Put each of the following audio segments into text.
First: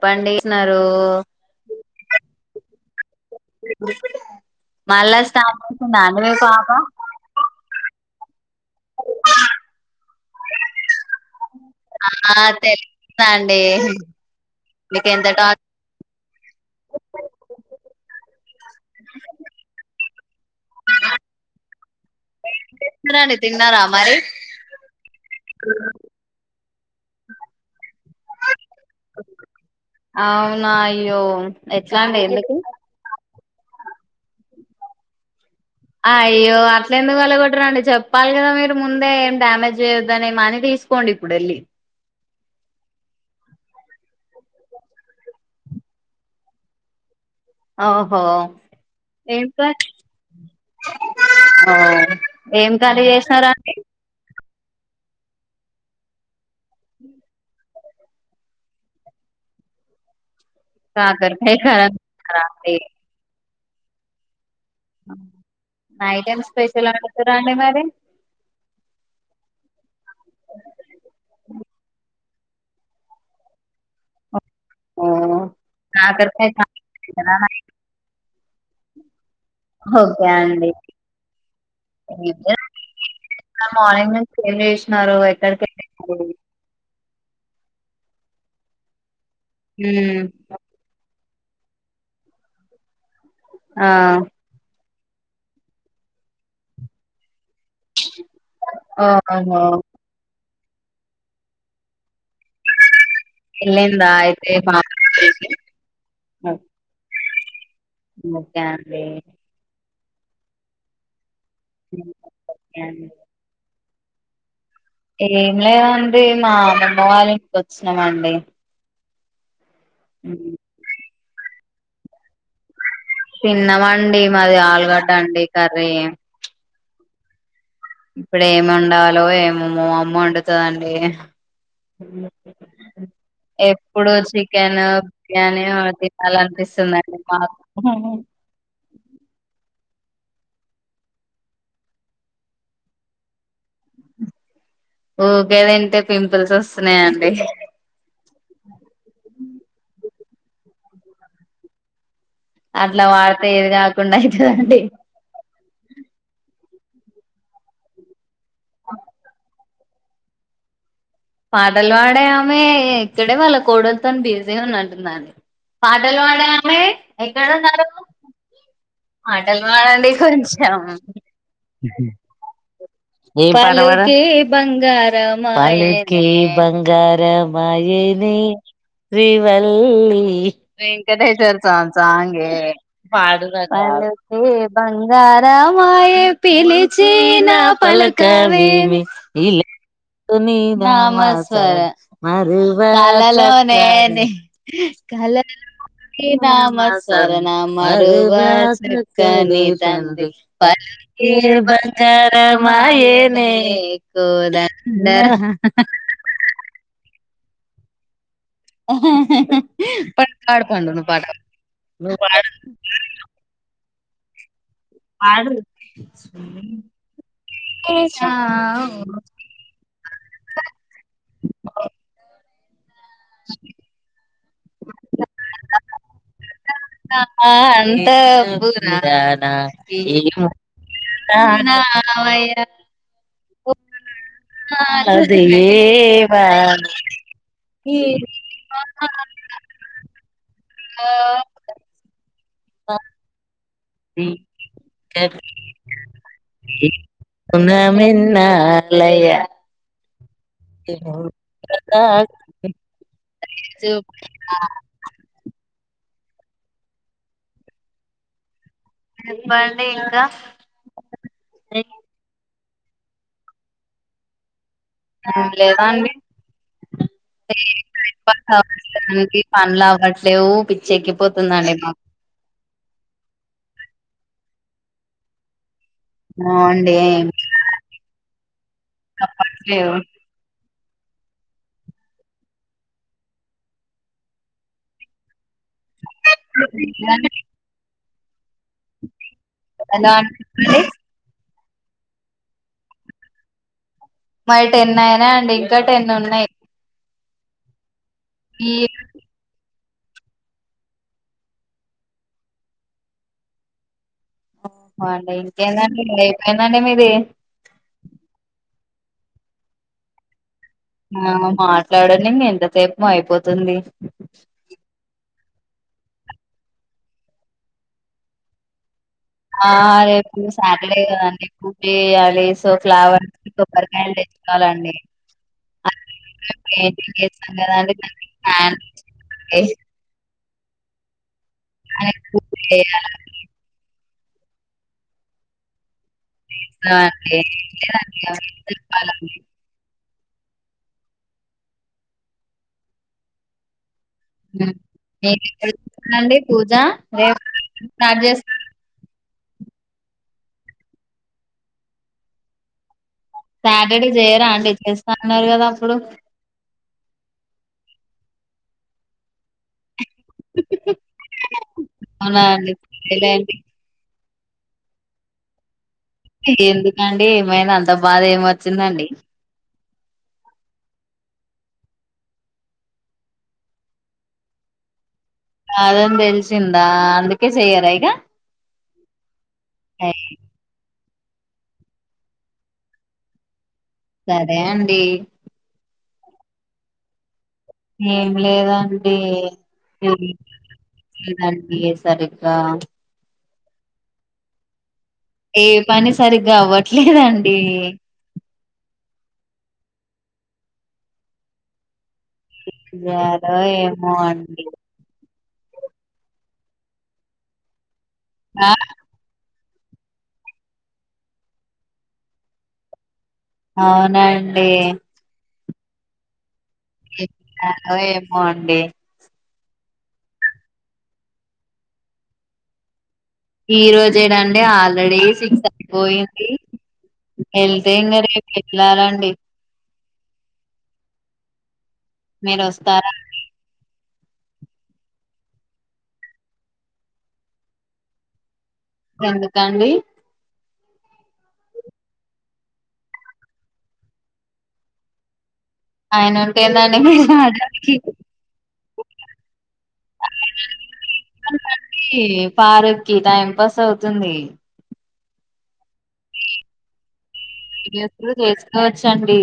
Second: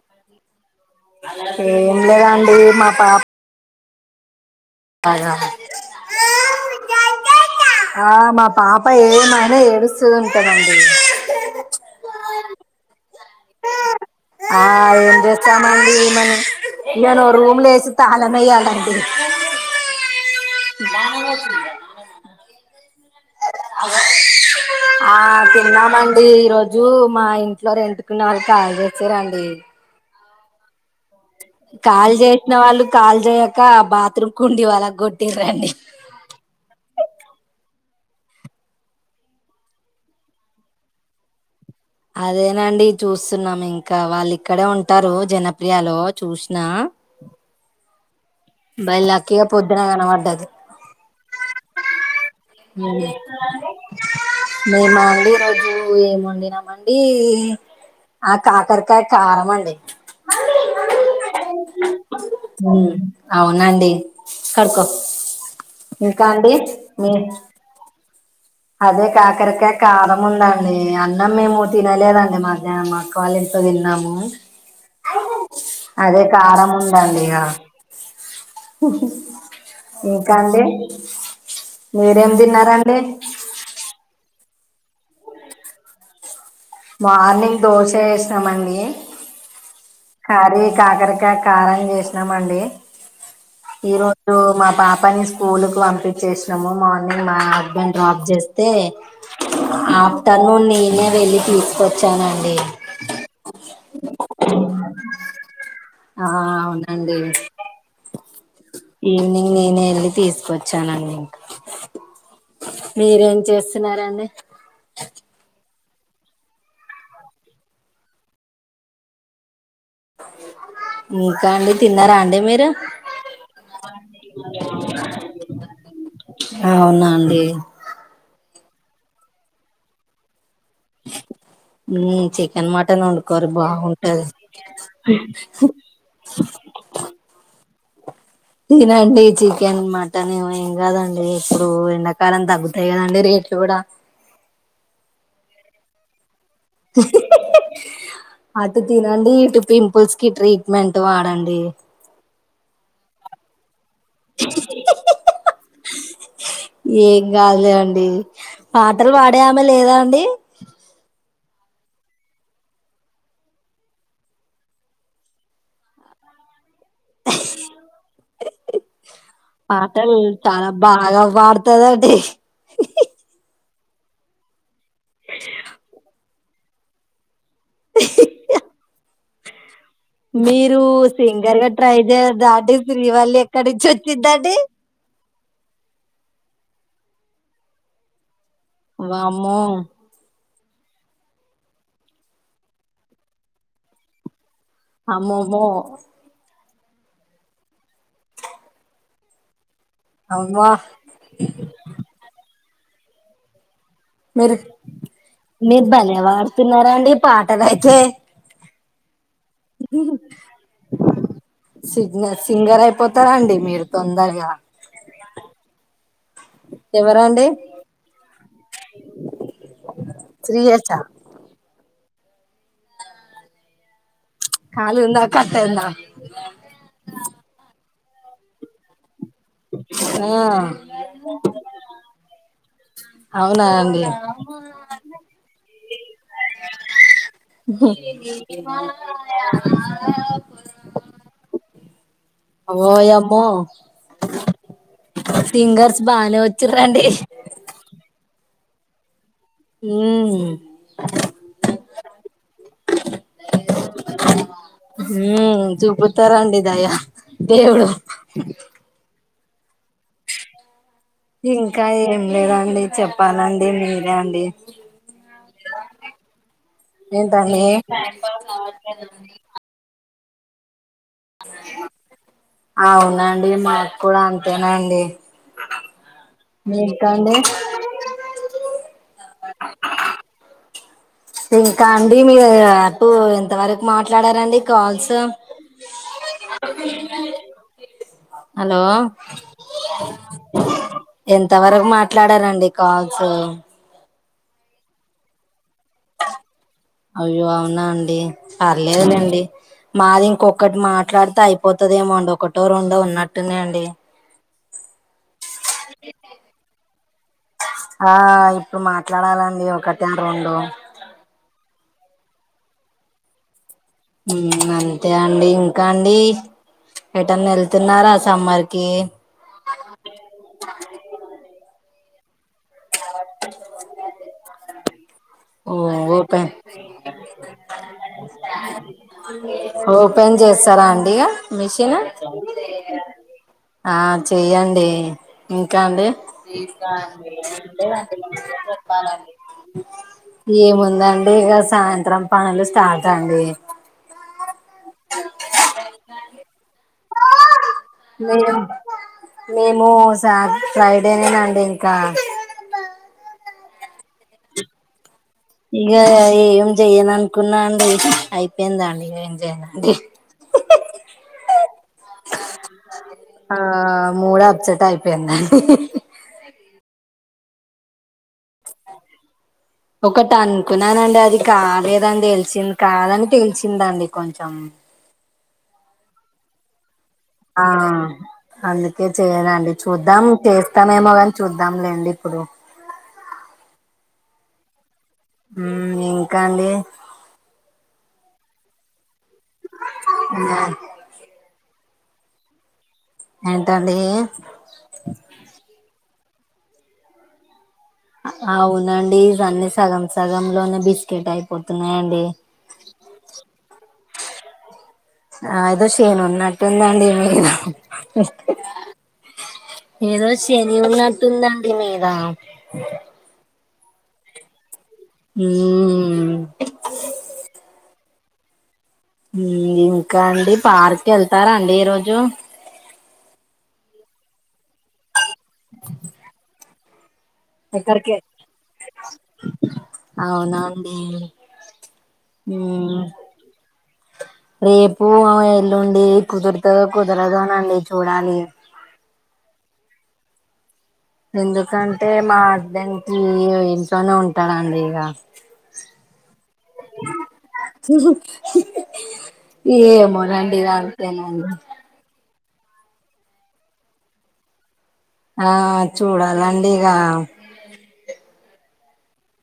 చెప్పండి న్నారు ఏం లేదండి మా పాప మళ్ళా లాగా. స్టాతు [inaudible] మీ పాప ఆ మా పాప ఏమైనా ఏడుస్తూ ఉంటదండి [unintelligible] తెలివి ఆ ఏం ఎంత టాక్ జేస్తామండి ఈమెని ఇగ రూమ్ లో యేసి తాళం ఏయాలండీ రండి తిన్నారా మరి ఆ తిన్నామండి ఈరోజు మా ఇంట్లో రెంట్ కున్న వాళ్ళు కాలీ జేసారండి అవున్ అయ్యో ఎట్లా కాల్ అండి చేసిన ఎందుకు వాళ్ళు కాల్ చేయక ఆ బాత్రూమ్ కుండి పగలకొట్టి రండి అయ్యో అట్ల ఎందుకు పలగొట్టరండి చెప్పాలి కదా మీరు ముందే ఏం డ్యామేజ్ చేయొద్దని మని తి తీకోండి ఇప్పుడు వెళ్లి అదేనండి చూస్తున్నాం ఇంకా వాళ్ళు ఇక్కడే ఉంటారు జనప్రియలో చూసినా ఓహో బై ఎం లక్కీగా పొద్దున కర్రీ కనబడ్డది ఓ ఏం కర్రీ ఉమ్. చేసినరండి మేమా అండి ఈరోజు ఏము వండినామండి కాకరకాయ కారంమండి కాకరకాయి కరా [inaudible] ఉమ్, అవునండి కడుకో ఇంకా నైట్ ఏం అండి స్పెషల్ మీ వండుతురండి మరి అదే కాకరకాయ కారం ఉందండి అన్నం మేము తినలేదండి మధ్యాహ్నం మా అక్క వాళ్ళ ఇంట్లో తిన్నాము అదే కాకరకాయ కారం కాలేజ్ ఉందండి కదా ఇగ నైట్. ఓకే ఇంకండి అండి ఏం మీరేం లేదండి తిన్నారండి మార్నింగ్ నుంచి ఏం చేసినారు ఎక్కడికి వెళ్లారు మార్నింగ్ దోశ వేసినామండి ఉమ్ కానే కాకరకాయ కారం చేసినమండి ఆ ఈ రోజు మా పాపని స్కూల్ కు పంపించేసినము మార్నింగ్ మా డప్ చేస్తే ఓహో ఆఫ్టర్నూన్ ననే వెళ్ళి తీసుకొ పెళ్లయిందా అయితే బా ఆ అవునండి ఓకే అండి ఈవినింగ్ నేను వెళ్ి తీసుకొచ్చానండి ఇంకా హ్మ్. ఓకే అండి. మీరేం చేస్త తిన్నారండి ఏం లేదండి మా అమ్మమ్మ వాళ్ళ ఇంటికి వచ్చినామండి ఉ ఇంకా అండి తిన్నారా అండి మీరు తిన్నమండి మాది ఆలుగడ్డ అండి కర్రీ దే ఇప్పుడు ఎం వండాలో ఏమో మా అమ్మ వండుతాదండి ఉమ్, చికెన్ మటన్ వండుకోరు ఎప్పుడు బాగుంటది చికెన్ను బిర్యానీలు తినాలంటే పిస్తుంది అండి మాకు తినండి చికెన్ మటన్ ఏం కాదండి ఇప్పుడు ఎండాకాలం తగ్గుతాయి కదండి రే చూడా ఊకే తింటే పింపుల్స్ వస్తున్నాయా అండి అటు తినండి ఇటు పింపుల్స్ కి ట్రీట్మెంట్ వాడండి అట్లా వాడితే ఏది కాకుండా అయితదండి ఏం కాదులే అండి పాటలు పాడే అమె లేదా అండి పాటలు పాడే ఆమె ఇక్కడే వాళ్ళ కోడలతోని బిజీ ఉన్నట్లుందండి పాటలు పాడే ఆమె ఎక్కడ ఉన్నారు పాటలు చాలా కొంచెం బాగా వాడుతందండి ఏం పాట పాడా పలుకే బంగారమాయె పలుకే బంగార మాయనే శ్రివల్లి మీరు సింగర్ వెంకటేశ్వర్ గా స్వామి ట్రై సాంగ్ గే చేయండి శ్రీవల్లి పాడు ఎక్కడి రాజా నుంచి పలుకే వచ్చిందండి బంగారమాయె పిలిచిన పలుక వేమి వామ్మో కలలో నీ నామస్మరణ మరువ కలలోనే అండి కలలో అమ్మమ్మో నీ నామ నీ నామస్మరణ మరువ చక్కని అమ్మా తండ్రిపలుకే బంగారమాయెనే మీరు మీరు భలే పాడుతున్నారండి పాటలయితే ఓహ నువ్వు సిగ్న పాడు సింగర్ అయిపోతారండి మీరు తొందరగా పాడు ఎవరండి తినేషవో త్రీ ఇయర్సా కాల్ ఉందా కట్టైంద త అంతఃపుర ఆ టననా వైర అవునా అండి అది యేవ నిది నిది మాయ ఓయమ్మో సింగర్స్ బానే వచ్చిరండి నార్ లయ ఉ ఇ నోరు కాక్ తరండి దయ దేవుడు చెప్పండి ఇంకా ఇంకా ఏం లేదండి చెప్పాలండి మీరే అండి ఆ లేవండి ఏంటండి గి పనులవ్వట్లే వు అవునండి మాకు కూడా అంతేనండి బావుండి మీకండి తప్పట్లేదు ఇంకా అండి మీరు అపు ఎంతవరకు మాట్లాడారండి కాల్స్ హలో ఎలా అండి ఎం తవరకు మాట్లాడారండి కాల్స్ మయి టెన్ అయినా అండి ఇంకా టెన్ ఉన్నాయి అయ్యో అవునా అండి ఈ పర్లేదులేండి మాది ఇంకొకటి మాట్లాడితే అయిపోతుదేమోండి ఒకటో రెండో ఉన్నట్టునాయి అండి ఓహో అండి ఇంకేందండి ఇ అయిపెందండి మీది ఆ ఇప్పుడు మాట్లాడాలండి ఒకట రెండు ఆ మాట్లాడండి మీ ఎంతసేపు అయిపోతుంది ఉమ్ అంతే అండి ఇంకా అండి ఎటన్న ఏళ్తున్నారా సమ్మర్కి ఆ రేపు సాటర్డే కదండి ఎక్కుకే అలెస్ సో ఫ్లావర్స్ కొబ్బరికాయలు తెచ్చుకోవాలండి ఓ ఓపెన్ పెయింటింగ్ చేస్తాం కదండి ఫ్యాన్ ఓపెన్ చేస్తారా అండి ఇగా మిషిను దానికి పూజ చేయాలండి ఆ చెయ్యండి ఇంకా అండి చికాఅండి లేదండి నిజం చెప్పాలండి ఏముందండి ఇగ సాయంత్రం పనులు స్టార్ట్ అండి రేపిక్కడ ఎప్పుడు అండి పూజ రేపు స్టార్ట్ చేస్ మేము మేము సా ఫ్రైడేనేనండి ఇంకా సాటర్డే చేయరా అండి అన్నారు కదా ఇగ అప్పుడు ఏం చెయను అనుకున్నా అండి అయిపోయిందాండి ఇగ ఏంజేయల అవునా అండి చేయాలే అండి ఆ మూడ్ అప్సెట్ అయిపోయిందం ఎందుకండి ఏమైనా అంత బాధ ఏం వచ్చిందండి ఒకటి అనుకున్నానండి అది కాలేదండి తెలిసింది కాదని పెంచింది అండి కొంచెం అదని తెలిసిందా అందుకే చెయ్యరా ఇగ తే చేయను అండి చూద్దాం చేస్తామేమో కాని చూద్దాం లేండి ఇప్పుడు సరే అండి ఉమ్ ఇంకా అండి ఏం లేదండి ఏ సరిగ్గా ఏంటండి ఏ పని సరిగ్గా అవ్వట్లేదండి అవునండి ఇవన్నీ సగం సగం లోనే బిస్కెట్ అయిపోతున్నాయండి ఏం చేయాలో ఏమో అండి ఆ ఏదో శని ఉన్నట్టుందాండి మీద ఆ ఏదో శని ఉన్నట్టుందండి మీద అవునండి మ్మ్ ఎం చేయాలో ఏమో అండి ఇంకా అండి పార్క్ వెళ్తారా అండి ఈ రోజు ఈ రోజేనాండి ఆల్రెడీ సిక్స్ అయిపోయింది వెళ్తే ఎక్కడికి ఇంకా రేపు వెళ్ళాల్లి అండి అవునా అండి మీరు ఉమ్, వస్తారా అండి రేపు ఎల్లుండి కుదురతదో కుదరదోనండి చూడాలి ఎందుకు అండి ఎందుకంటే మా హస్బెండ్ కి ఇంట్లోనే ఉంటాడండి ఇక అయన ఉంటే ఎందండి ఏమో నండి ఇగ అతేనా పారక్కి టైం పాస్ అవుతుంది ఆ చూడాలండి ఇక వీడియోస్ కూడా చేసుకోవచ్చండి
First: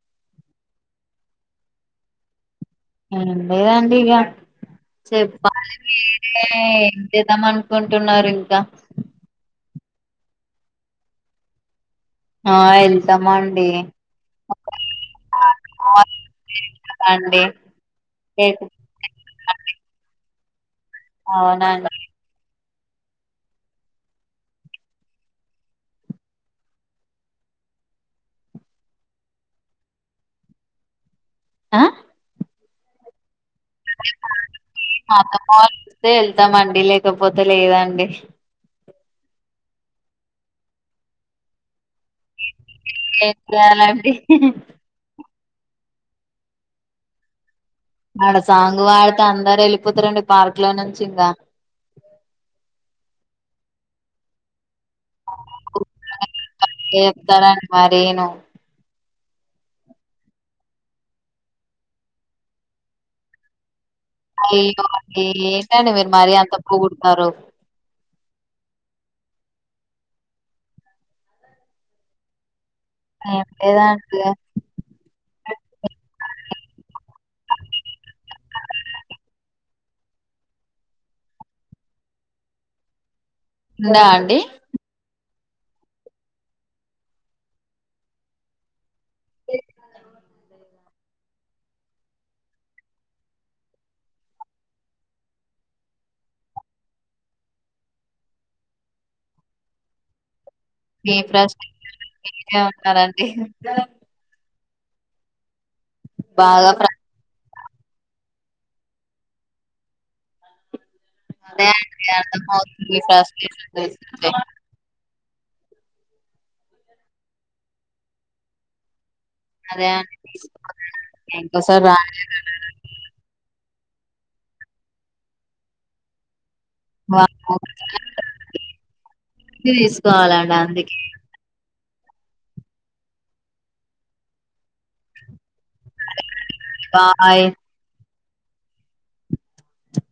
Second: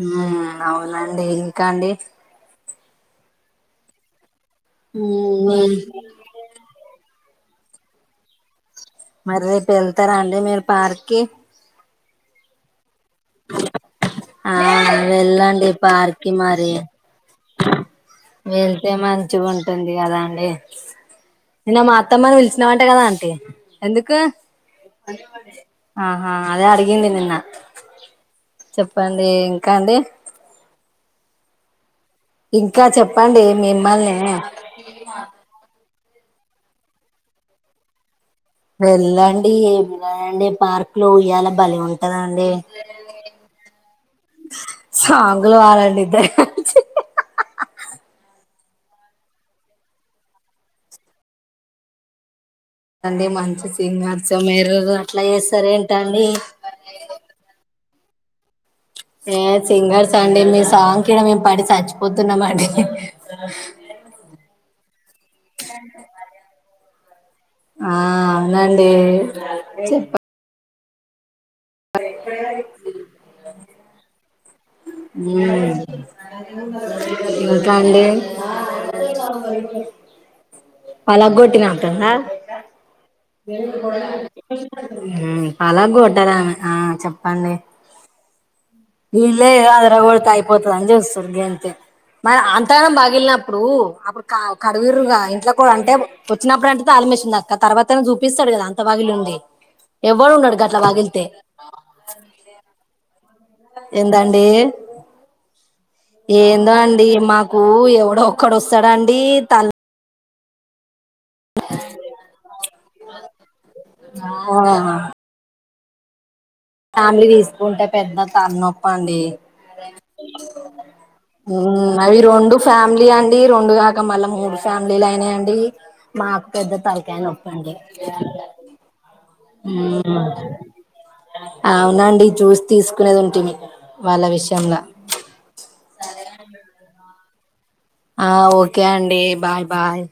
మ్మ్ అవునండి ఇంకా అండి అదే అండి ఇగ మ్మ్ చెప్పాలి లేదామ అనుకుంటున్నారు ఇంకా మరి రేపు వెళ్తారా అండి మీరు పార్క్కి ఆ వెల్తమండి ఆ వెలాండడి పార్కి మరి అండి రేపు వెళ్తే మంచి ఉంటుంది కదా అండి అయినా అవునండి మా అత్తమ్మని పిలిచినామంటే కదా అంటీ ఎందుకు ఆహా అదే అడిగింది నిన్న చెప్పండి ఇంకా అండి ఆ ఇంకా చెప్పండి మిమ్మల్ని ళ్తే వెళ్తామండి లేకపోతే లేదండి వెళ్ళండి ఏండి పార్క్ లో ఉయ్యాల బలే ఉం దండి ఏం చేయాలండి ఫ [unintelligible] ఆడ సాంగ్ వాడితే అందరు వెళ్ళిపోతారండి పార్క్ లో నుంచి ఇంకా అండి మంచి సింగార్స మేరు అట్లా చేస్తారు ఏంటండి నేను ఏ సింగర్స్ అండి. మీ సాంగ్ కిడ మేము పడి చచ్చిపోతున్నాం అండి. అయ్యో అ ఏంటండి మీరు మరీ అంత పొగుడుతురు ఆ అవునండి చెప్ మరి ఏం చెప్తాయి ఏం లేదండి ఇంకా అండి పలగొట్టి నాంటంద ఉందా అండి ఉ పలాగ కొట్టారా ఆ చెప్పండి ఇల్లే అద్ర ఒోతాయిపోతది అని చేస్తుంది అంతే మరి అంతానం బగిలినప్పుడు అప్పుడు కడు కడుయిరుగా ఇంట్లో కూడా అంటే వచ్చినప్పుడు అ తర్వాతనా చూపిస్తాడు కదా అంత వాగిలి ఉంది ఎవ్వడు ఉన్నాడు గట్ మీ ప్రస్తు [unintelligible] ఉన్నారండి ఎందండి బాగా ఏందో ప్ర అండి మాక్ కు ఎవడో ఒక్కడొస్తాడు అండి తల్ అదే అండి అందుకోసమే [unintelligible] ఫ్యామిలీ తీసుకుంటే పెద్ద తల నొప్పి అండి అదే అండి తీసుకోవాలండి ఇంకోసారి ఉమ్ రాని అవి రెండు ఫ్యామిలీ అండి రెండు మళ్ళా మూడు ఫ్యామిలీలు అయినాయండి మా పెద్ద తలకాయ వాళ్ళ నొప్పండి ఉం తీసుకోవాలండి అందుకే అవునండి చూసి తీసుకునేది ఉంటిమి వాళ్ళ విషయంల సరే బాయ్ ఆ ఓకే అండి బాయ్ బాయ్